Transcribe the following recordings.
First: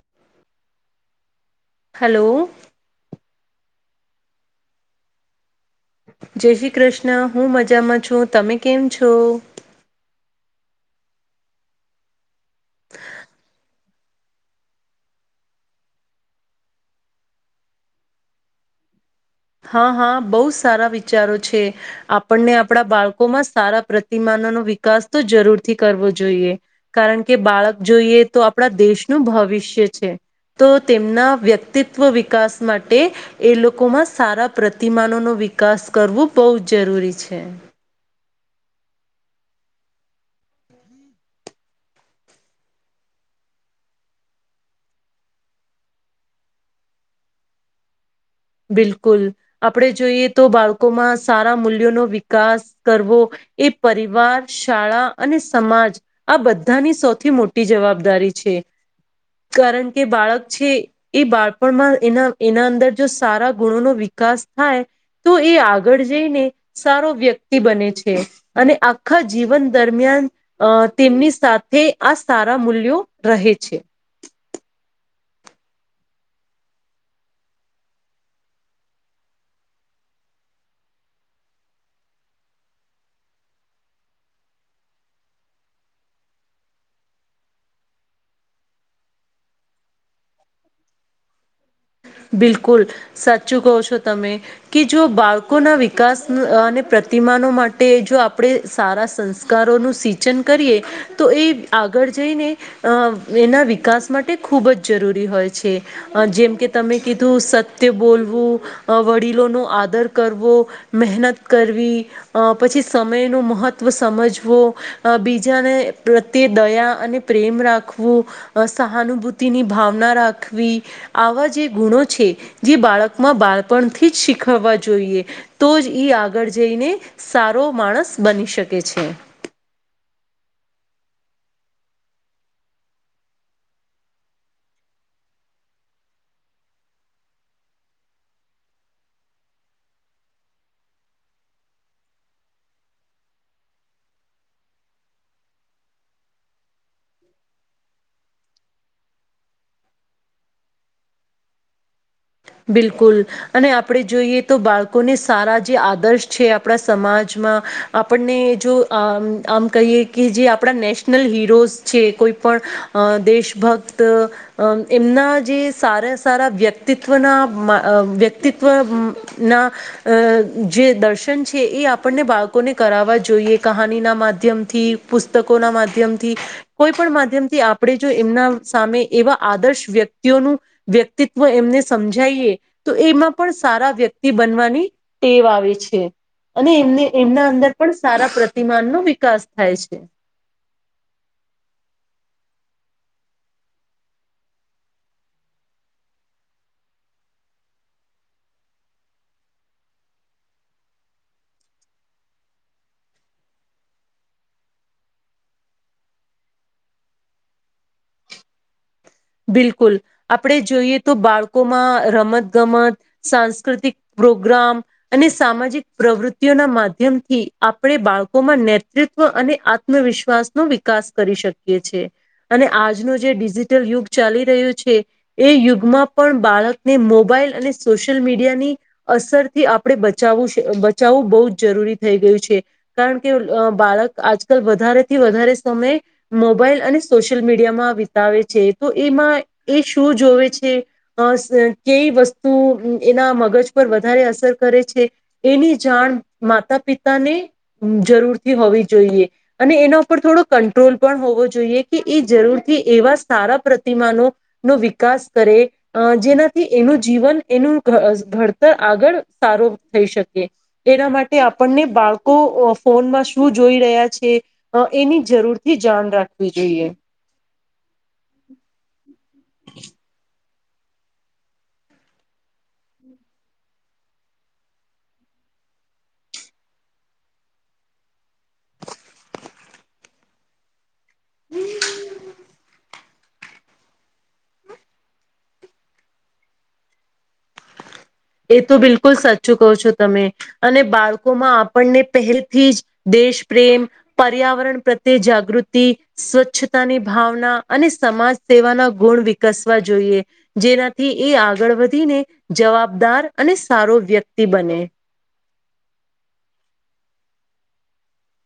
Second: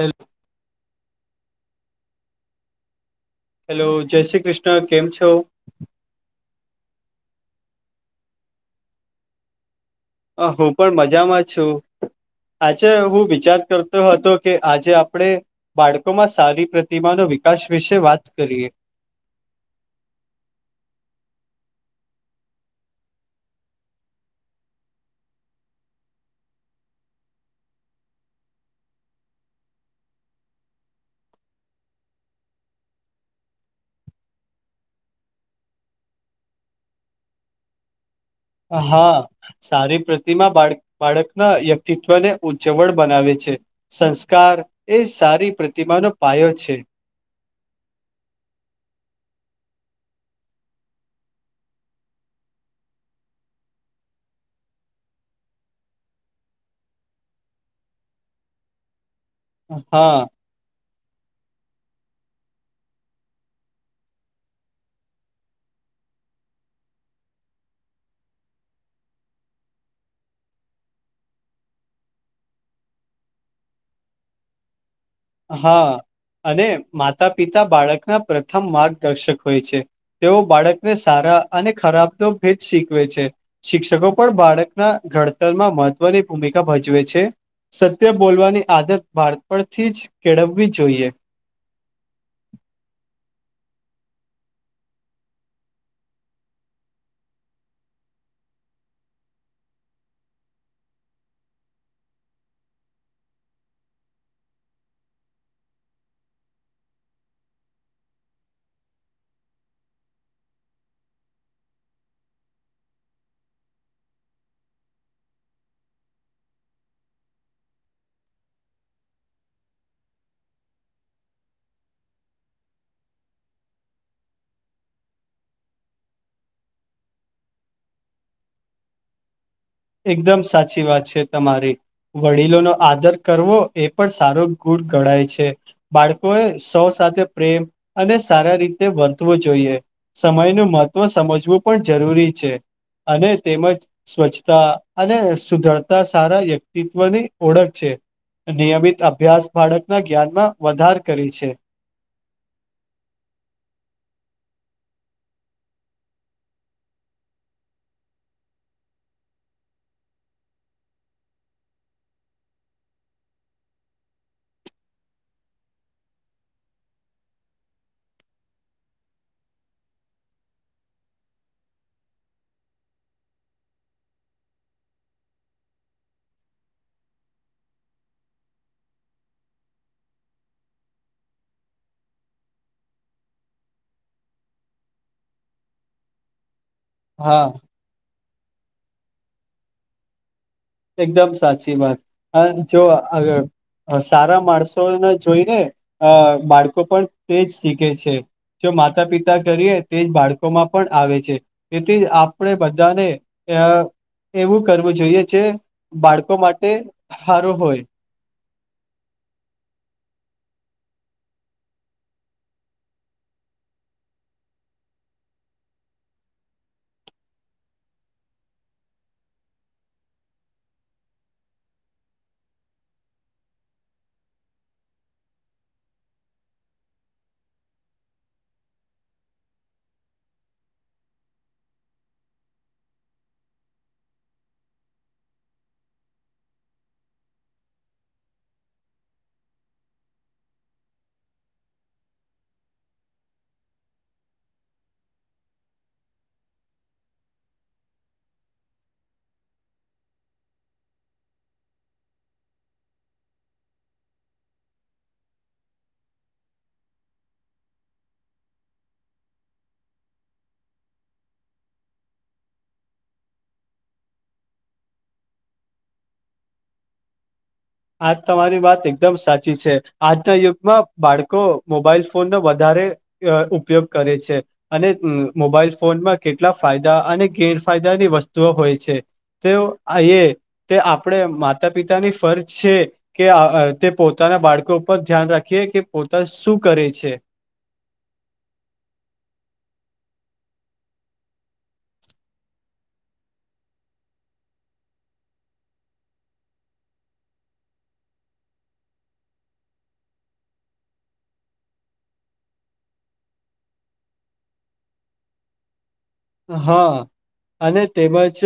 હેલ hello. Hello જય શ્રી કૃષ્ણ કેમ છો. જય શ્રી કૃષ્ણ હું મજામાં છું તમે કેમ છો. હ હું પણ મજામાં છું. આજે હું વિચાર કરતો હતો કે આજે આપણે બાળકોમાં સારી પ્રતિમાનો વિકાસ વિશે વાત કરીએ હા હા બહુ સારા વિચારો છે આપણને આપણા બાળકોમાં સારા પ્રતિમાનો વિકાસ તો જરૂર થી કરવો જોઈએ કારણ કે બાળક જોઈએ તો આપણા દેશનું ભ ભવિષ્ય છે તો તેમના વ્યક્તિત્વ વિકાસ માટે એ લોકોમાં સારા પ્રતિમાનોનો વિકાસ કરવો બહુ જ જરૂરી છે હા સારી પ્રતિમા બાળ બાળકના વ્યક્તિત્વ ને ઉ્જવળ બનાવે છે સંસ્કાર એ સારી પ્રતિમાનો પાયો છે બિલકુલ આપણે જોઈએ તો બાળકોમાં સારા મૂલ્યોનો વિકાસ કરવો એ પરિવાર શાળા અને સમાજ આ બધાની સૌથી મોટી જવાબદારી છે કારણ કે હા બાળક છે એ બાળપણમાં એના એના અંદર જો સારા ગુણો નો વિકાસ થાય તો એ આગળ જઈને સારો વ્યક્તિ બને છે અને આખા જીવન દરમિયાન તેમની સાથે આ સારા મૂલ્યો રહે છે હા અને માતા પિતા બાળકના પ્રથમ માર્ગદર્શક હોય છે તેઓ બાળકને સારા અને ખરાબ તો ભેદ શીખવે છે શિક્ષકો પણ બાળકના ઘડતરમાં મહત્વની ભૂમિકા ભજવે છે સત્ય બોલવાની આદત બાળપણ થી જ કેળવવી જોઈએ બિલકુલ સાચું કહો છો તમે કે જો બાળકોના વિકાસ અને પ્રતિમાનો માટે જો આપણે સારા સંસ્કારોનું સિંચન કરીએ તો એ આગળ જઈને એના વિકાસ માટે ખૂબ જ જરૂરી હોય છે જેમ કે તમે કીધું સત્ય બોલવું વડીલોનોો આદર કરવો મહેનત કરવી પછી સમય નું મહત્વ સમજવો બીજાને પ્રત્યે દ અને પ્રેમ રાખવો સહાનુભૂતિની ભાવના રાખવી આવા જે ગુણો છે જે બાળકમાં બાળપણથી જ શીખવવા જોઈએ તો જ આગળ જઈ ને સારો માણસ બની શકે છે એકદમ સાચી વાત છે તમારી વડીલોનોો આદર કરવો એ પણ સારો ગુ ગણાય છે બાળકો એ સૌ સાથે પ્રેમ અને સારા રીતે વર્તવો જોઈએ સમય ન મહત્વ સમજવું પણ જરૂરી છે અને તેમજ સ્વચછ અને સુધરતા સારા વ્યક્તિત્વ ની ઓળખ છે નિયમિત અભ્યાસ બાળકના જ્ઞાનમાં વધાર કરી છે બિલકુલ અને આપણે જોઈએ તો બાળકોને સારા જે આદર્શ છે આપણા સમાજમાં આપને જો આમ કહીએ કે જે આપણા નેશનલ હીરોઝ છે કોઈ દેશભક્ત એમના જે સારા સારા વ્યક્તિત્વ વ્યક્તિત્વ ના જે દર્શન છે એ આપ આપને બાળકોને કરાવવા જોઈએ કહાનીના માધ્યમથી પુસ્તકોના માધ્યમથી કોઈ પણ માધ્યમથી આપણે જો એમના સામે એવા આદર્શ વ્યક્તિઓનું વ્યક્તિત્વ એમને સમજાયએ તો એમાં પણ સારા વ્યક્તિ બનવાની ટેવ આવે છે અને એમને હા એમના અંદર પણ સારા પ્રતિમાનનો વિકાસ થાય છે. એકદમ સાચી વાત હ જો આગળ. સારા માણસો ના જોઈને અ બાળકો પણ તેજ શીખે છે. જો માતા પિતા કરીએ તેજ બાળકો માં પણ આવે છે તેથી જ આપણે બધાને અ એવું કરવું જોઈએ જે બાળકો માટે સારો હોય. બિલકુલ આપણેે જોઈએ તો બાળકોમાં રમત ગમત સાંસ્કૃતિક પ્રોગ્રામ અને સામાજિક પ્રવૃત્તિઓના માધ્યમથી આપણે બાળકોમાં નેતૃત્વ અને આત્મવિશ્વાસ નો વિકાસ કરી શકીએ છી. અને આજનો જે ડિજિટલ યુગ ચાલી રહ્યું છે એ યુગમાં પણ બાળકને મોબાઈલ અને સોશિયલ મીડિયાની અસરથી આપણે બચાવું બચાવવું બહુ જ જરૂરી થઈ ગયું છે કારણ કે બાળક આજકાલ વધારે થી વધારે સમય મોબાઈલ અને સોશિયલ મીડિયામાં વિતાવે છે. તો એમાં એ શું જોવે છે કઈ વસ્તુ એના મગજ પર વધારે અસર કરે છે એની જાણ માતા પિતાને જરૂરથી હોવી અને એના ઉપર થોડો કંટ્રોલ પણ હોવો જોઈએ કે એ જરૂરથી એવા સારા પ્રતિમાનો નો વિકાસ કરે જેનાથી એનું જીવન એનું ઘડતર આગળ સારો થઈ શકે એના માટે આપણને બાળકો ફોનમાં શું જો જોઈ રહ્યા છે એની જરૂરથી જાણ રાખવી જોઈએ. આજ તમારી વાત એકદમ સાચી છે. આજ ના યુગમાં બાળકો મોબાઈલ ફોનનો વધારે ઉપયોગ કરે છે અને મોબાઈલ ફોનમાં કેટલા ફાયદા અને ગેરફાયદાની વસ્તુઓ હોય છે. તે આ તે આપણે માતા પિતાની ફરજ છે કે તે પોતાના બાળકો ઉપર ધ્યાન રાખીએ કે પોતા શું કરે છે. [inaudible] એ તો બિલકુલ સાચું કહો છો તમે અને બાળકોમાં આપણને પહેલથી જ દેશ પ્રેમ, પર્યાવરણ પ્રત્યે જાગૃતિ, સ્વચ્છતાની ભાવના અને સમાજ સ સેવાના ગુણ વિકસવા જોઈએ જેનાથી એ આગળ વધીને જવાબ જવાબદાર અને સારો વ્યક્તિ બને. હા અને તેમજ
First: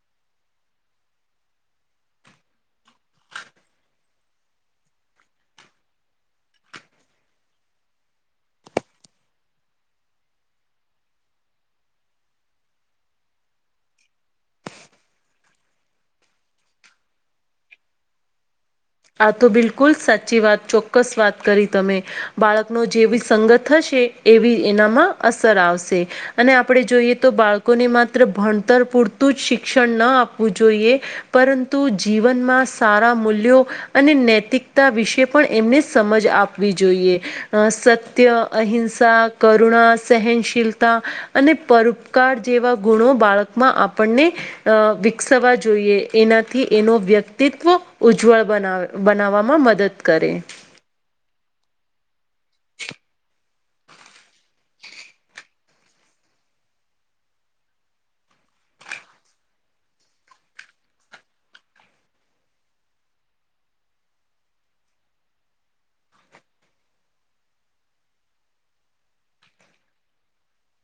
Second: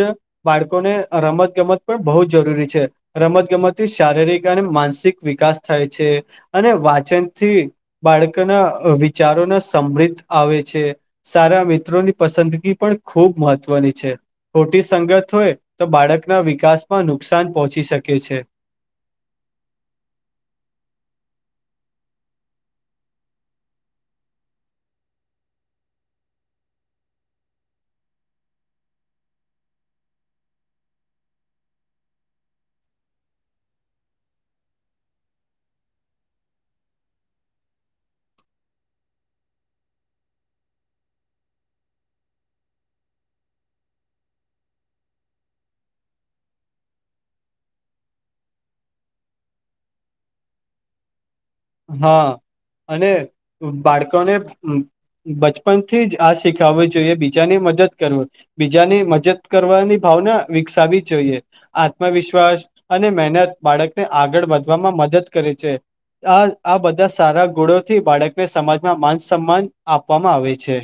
બાળકોને રમત ગમત પણ બહુ જ જરૂરી છે રમતગમતથી શારીરિક અને માનસિક વિકાસ થાય છે. અને વાચનથી બાળકોના વિચારો ના સમૃદ્ધ આવે છે. સારા મિત્રોની પસંદી પણ ખૂબ મહત્વની છે. ખોટી સંગત હોય તો બાળકના વિકાસમાં નુકસાન પહોંચી શકે છે. આ તો બિલકુલ સાચી વાત ચોક્કસ વાત કરી તમે બાળકનો જેવી સંગત હશે. એવી એનામાં અસર આવશે અને આપણે જોઈએ તો બાળકોને માત્ર ભણતર પૂરતું જ શિક્ષણ ના આપવું જોઈએ પરંતુ જીવનમાં સારા મૂલ્યો અને નૈતિકતા વિષે એમને સમજ આવી જોઈએ અ સત્ય હહી શા કરુણા સહનશીલતા અને પરોપકાર જેવા ગુણો બાળકમાં આપ આપણને વિકસવા જોઈએ એનાથી એનો વ્યક્તિત્વ ઉજ્જવળ બનાવે. બનાવવામાં મદદ કરે. હા અને બાળકોને બચપનથી જ આ શીખાવવું જોઈએ બીજાની મદદ કરવી બીજાની મદદ કરવાની ભા વિકસાવી જોઈએ આત્મવિશ્વાસ અને મહેનત બાળકને આગળ વધવામાં મદદ મદદ કરે છે. આ આ બધા સારા ગુણોથી બાળકને સમાજમાં માન સન્માન આપવામાં આવે છે.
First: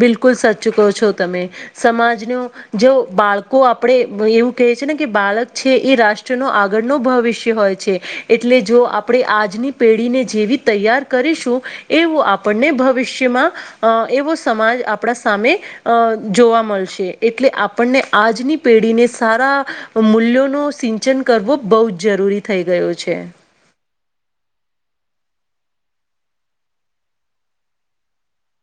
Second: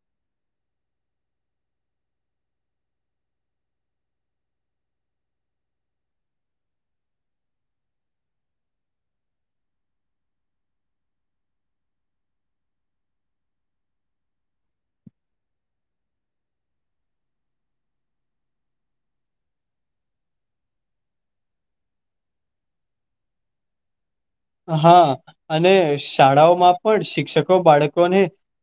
બિલકુલ સચ ચૂકો છો તમે સમાજ ન જો બાળકો આપણેે એવું કે છે ને બાળક છે એ રાષ્ટનો આગળ નો ભવિષ્ય હોય છે એટલે જો આપણી આજની પેઢીને જેવી તૈયાર કરીશું એવુ આપણે ભવિષ્યમાં એવો સમાજ આપણા સામે અ જોવા મળ છે એટલે આપણે આજ ની પેઠી ને સારા- મૂલ્યો ન સિંચન કરવો બહુ જ જરૂરી થઈ ગયો છે. હા અને શાળાઓમાં પણ શિક્ષકો બાળકોને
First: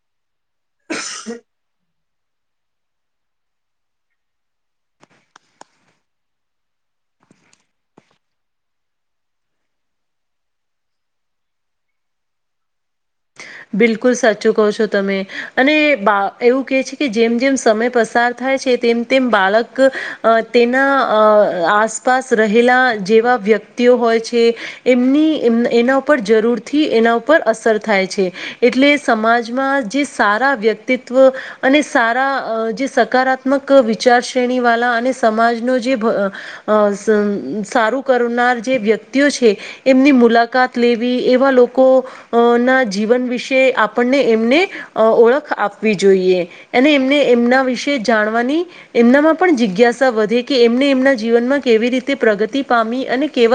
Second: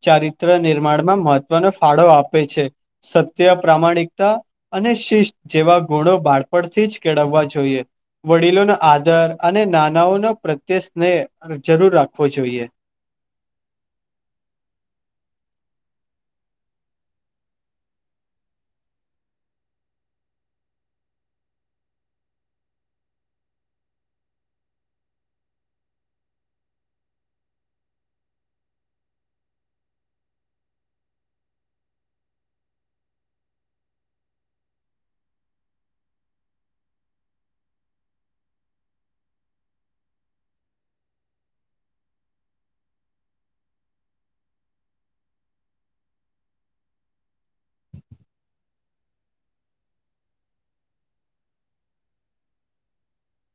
ચારી નિર્માણમાં મહત્વનો ફાળો આપ. સત્ય પ્રામાણિકતા અને શિષ જેવા ગુણો બાળપણથી જ કેળવ જોઈ વડીલોના આદર અને નાનાઓના તે સ્નેહ જરૂર રાખવો જોઈએ. બિલકુલ સાચું કહ છો તમે અને બા એવું કે છે કે જેમ જેમ સમય પસાર થાય તેમ બાળક તેના આસપાસ રહેલા જેવા વ્યક્તિઓ હોય છે એમની એ એના ઉપર જરૂરથી એના ઉપર અસર થાય છે. એટલે સમાજમાં જે સારા વ્યક્તિત્વ અને સારા જે સકારાત્ વિચાર શ્રેણી વાલા અને સમાજ નું જે સારું કર ના જે વ્યક્તિઓ છે એમની મુલાકાત લેવી એવા લોકો ના જીવન વિશે આપણને એમને ઓળખ આપવી જોઈએ અને એમને એમના વિશે જાણવાની એમનામાં પણ જિજ્ઞાસા વધે કે એમને એમના જીવનમાં કેવી રીતે પ્રગતિ પામ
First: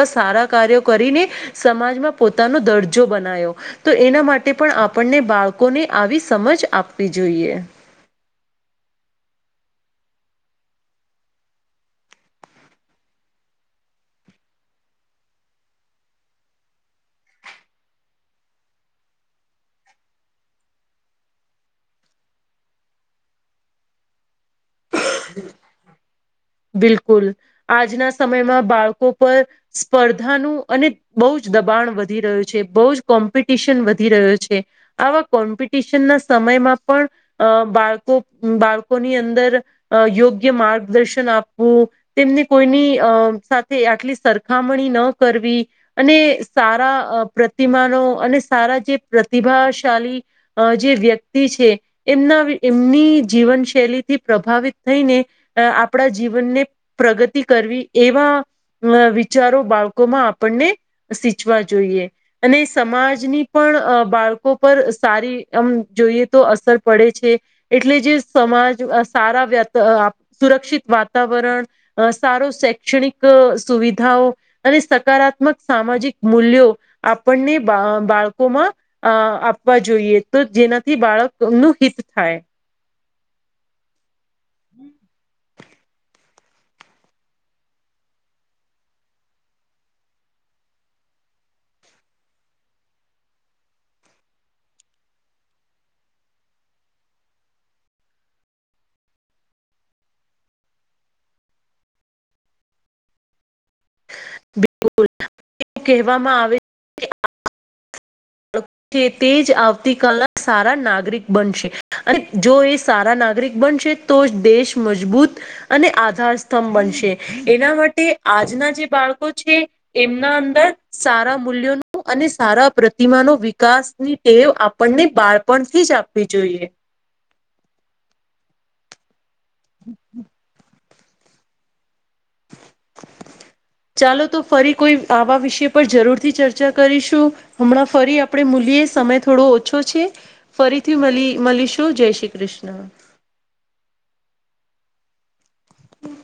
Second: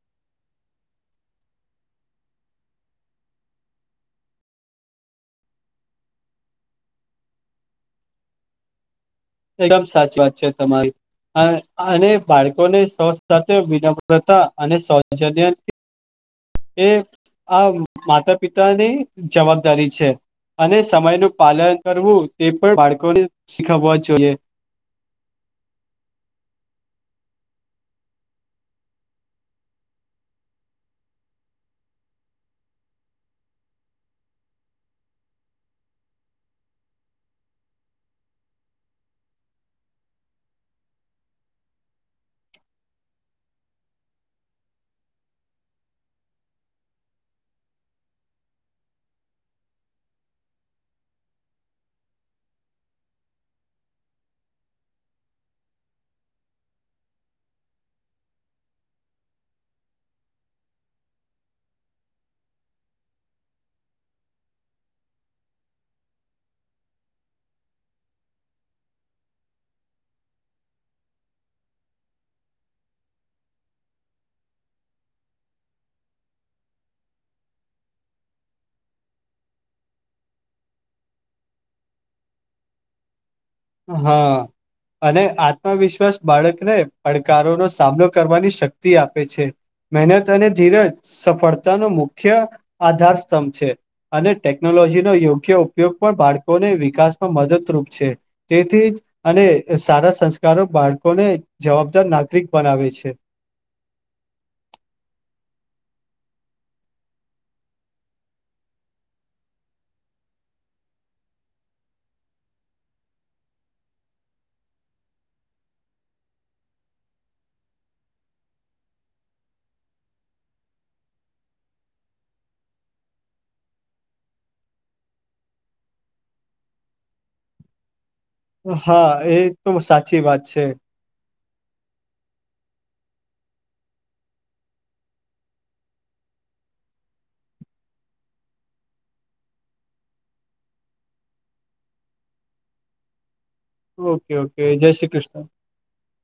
વા સારા કાર્યો કરીને સમાજમાં પોતાનો દરજો બના એના માટે પણ આપણને બાળકોને આવી સમજ આપવી જોઈએ એકદમ સાચી વાત છે તમારી અને બાળકોને સાથે વિનમ્રતા અને સૌજન્ય એ આ માતા પિતાની જવાબદારી છે અને સમય ન પાલન કરવું તે પણ બાળકોને શીખવવા જોઈએ [unintelligible] [inaudible] બિલકુલ આજના સમયમાં બાળકો પર સ્પર્ધાનું અને બહુ જ દબા વધી રહ્યું છે બહ જ કોમ્પિટિશન વધી રહ્યો છે આવા કોમ્પિટિશન ના સમયમાં પણ બાળકો બાળકોની અંદર અ યોગ્ય માર્ગદર્શન આપવું તેમને કોઈની અ સાથે આટલી સરખામ ન કરવી અને સારા પ્રતિમાનો અને સારા જે પ્રતિભા જે વ્યક્તિ છે એમના એમની જીવન શૈલીથી પ્રભાવિત થઈને આપણા જીવનને પ્રગતિ કરવી એવા વિચારો બાળકોમાં આપણને સીચવા જોઈએ અને સમાજની પણ બા બાળકો પર સારી આમ જોઈએ તો અસર પડે છે એટલે જે સમાજ સારા વ સુરક્ષિત વાતાવરણ સારો શૈક્ષણિક સુવિધા અને સકારાત્મક સામાજિક મૂલ્યો આપણને બાળકોમાં આપવા જોઈએ તો જેનાથી બાળકનુંનુ હિત થાય હા અને આ આત્મવિશ્વાસ બાળકને પડકારોનોો સામનો કરવાની શક્તિ આપે છે મહેનત અને ધીરજ સફળતાનો મુખ્ય આધાર સ્તંભ છે અને ટેકનોલોજીનો યોગ્ય ઉપયોગ પણ બાળકોને વિકાસમાં મદદરૂપ છે તેથી જ અને સારા સંસ્કારો બાળકોને જવાબદાર નાગરિક બનાવે છે [inaudible] બિલકુલ એ કહેવામાં આવે છે તે જ આવતી કલના સારા નાગરિક બનશે અને જો એ સારા નાગરિક બનશે તો જ દેશ મજબૂત અને આધાર સ્તંભ બનશે એના માટે આજના જે બાળકો છે એમના અંદર સારા મૂલ્યોનું અને સારા પ્ર પ્રતિમાનો વિકાસની ટેવ આપણને બાળપણથી જ આપવી જોઈએ હા એ તો સાચી વાત છે [inaudible] ચાલો તો ફરી કોઈ આવા વિષય પર જરૂર થી ચર્ચા કરીશું હમણાં ફરી આપણે મૂલીય સમય થોડો ઓછો છે ફરીથી મળીશું જય શ્રી કૃષ્ણ ઓકે ઓકે જય શ્રી કૃષ્ણ હમ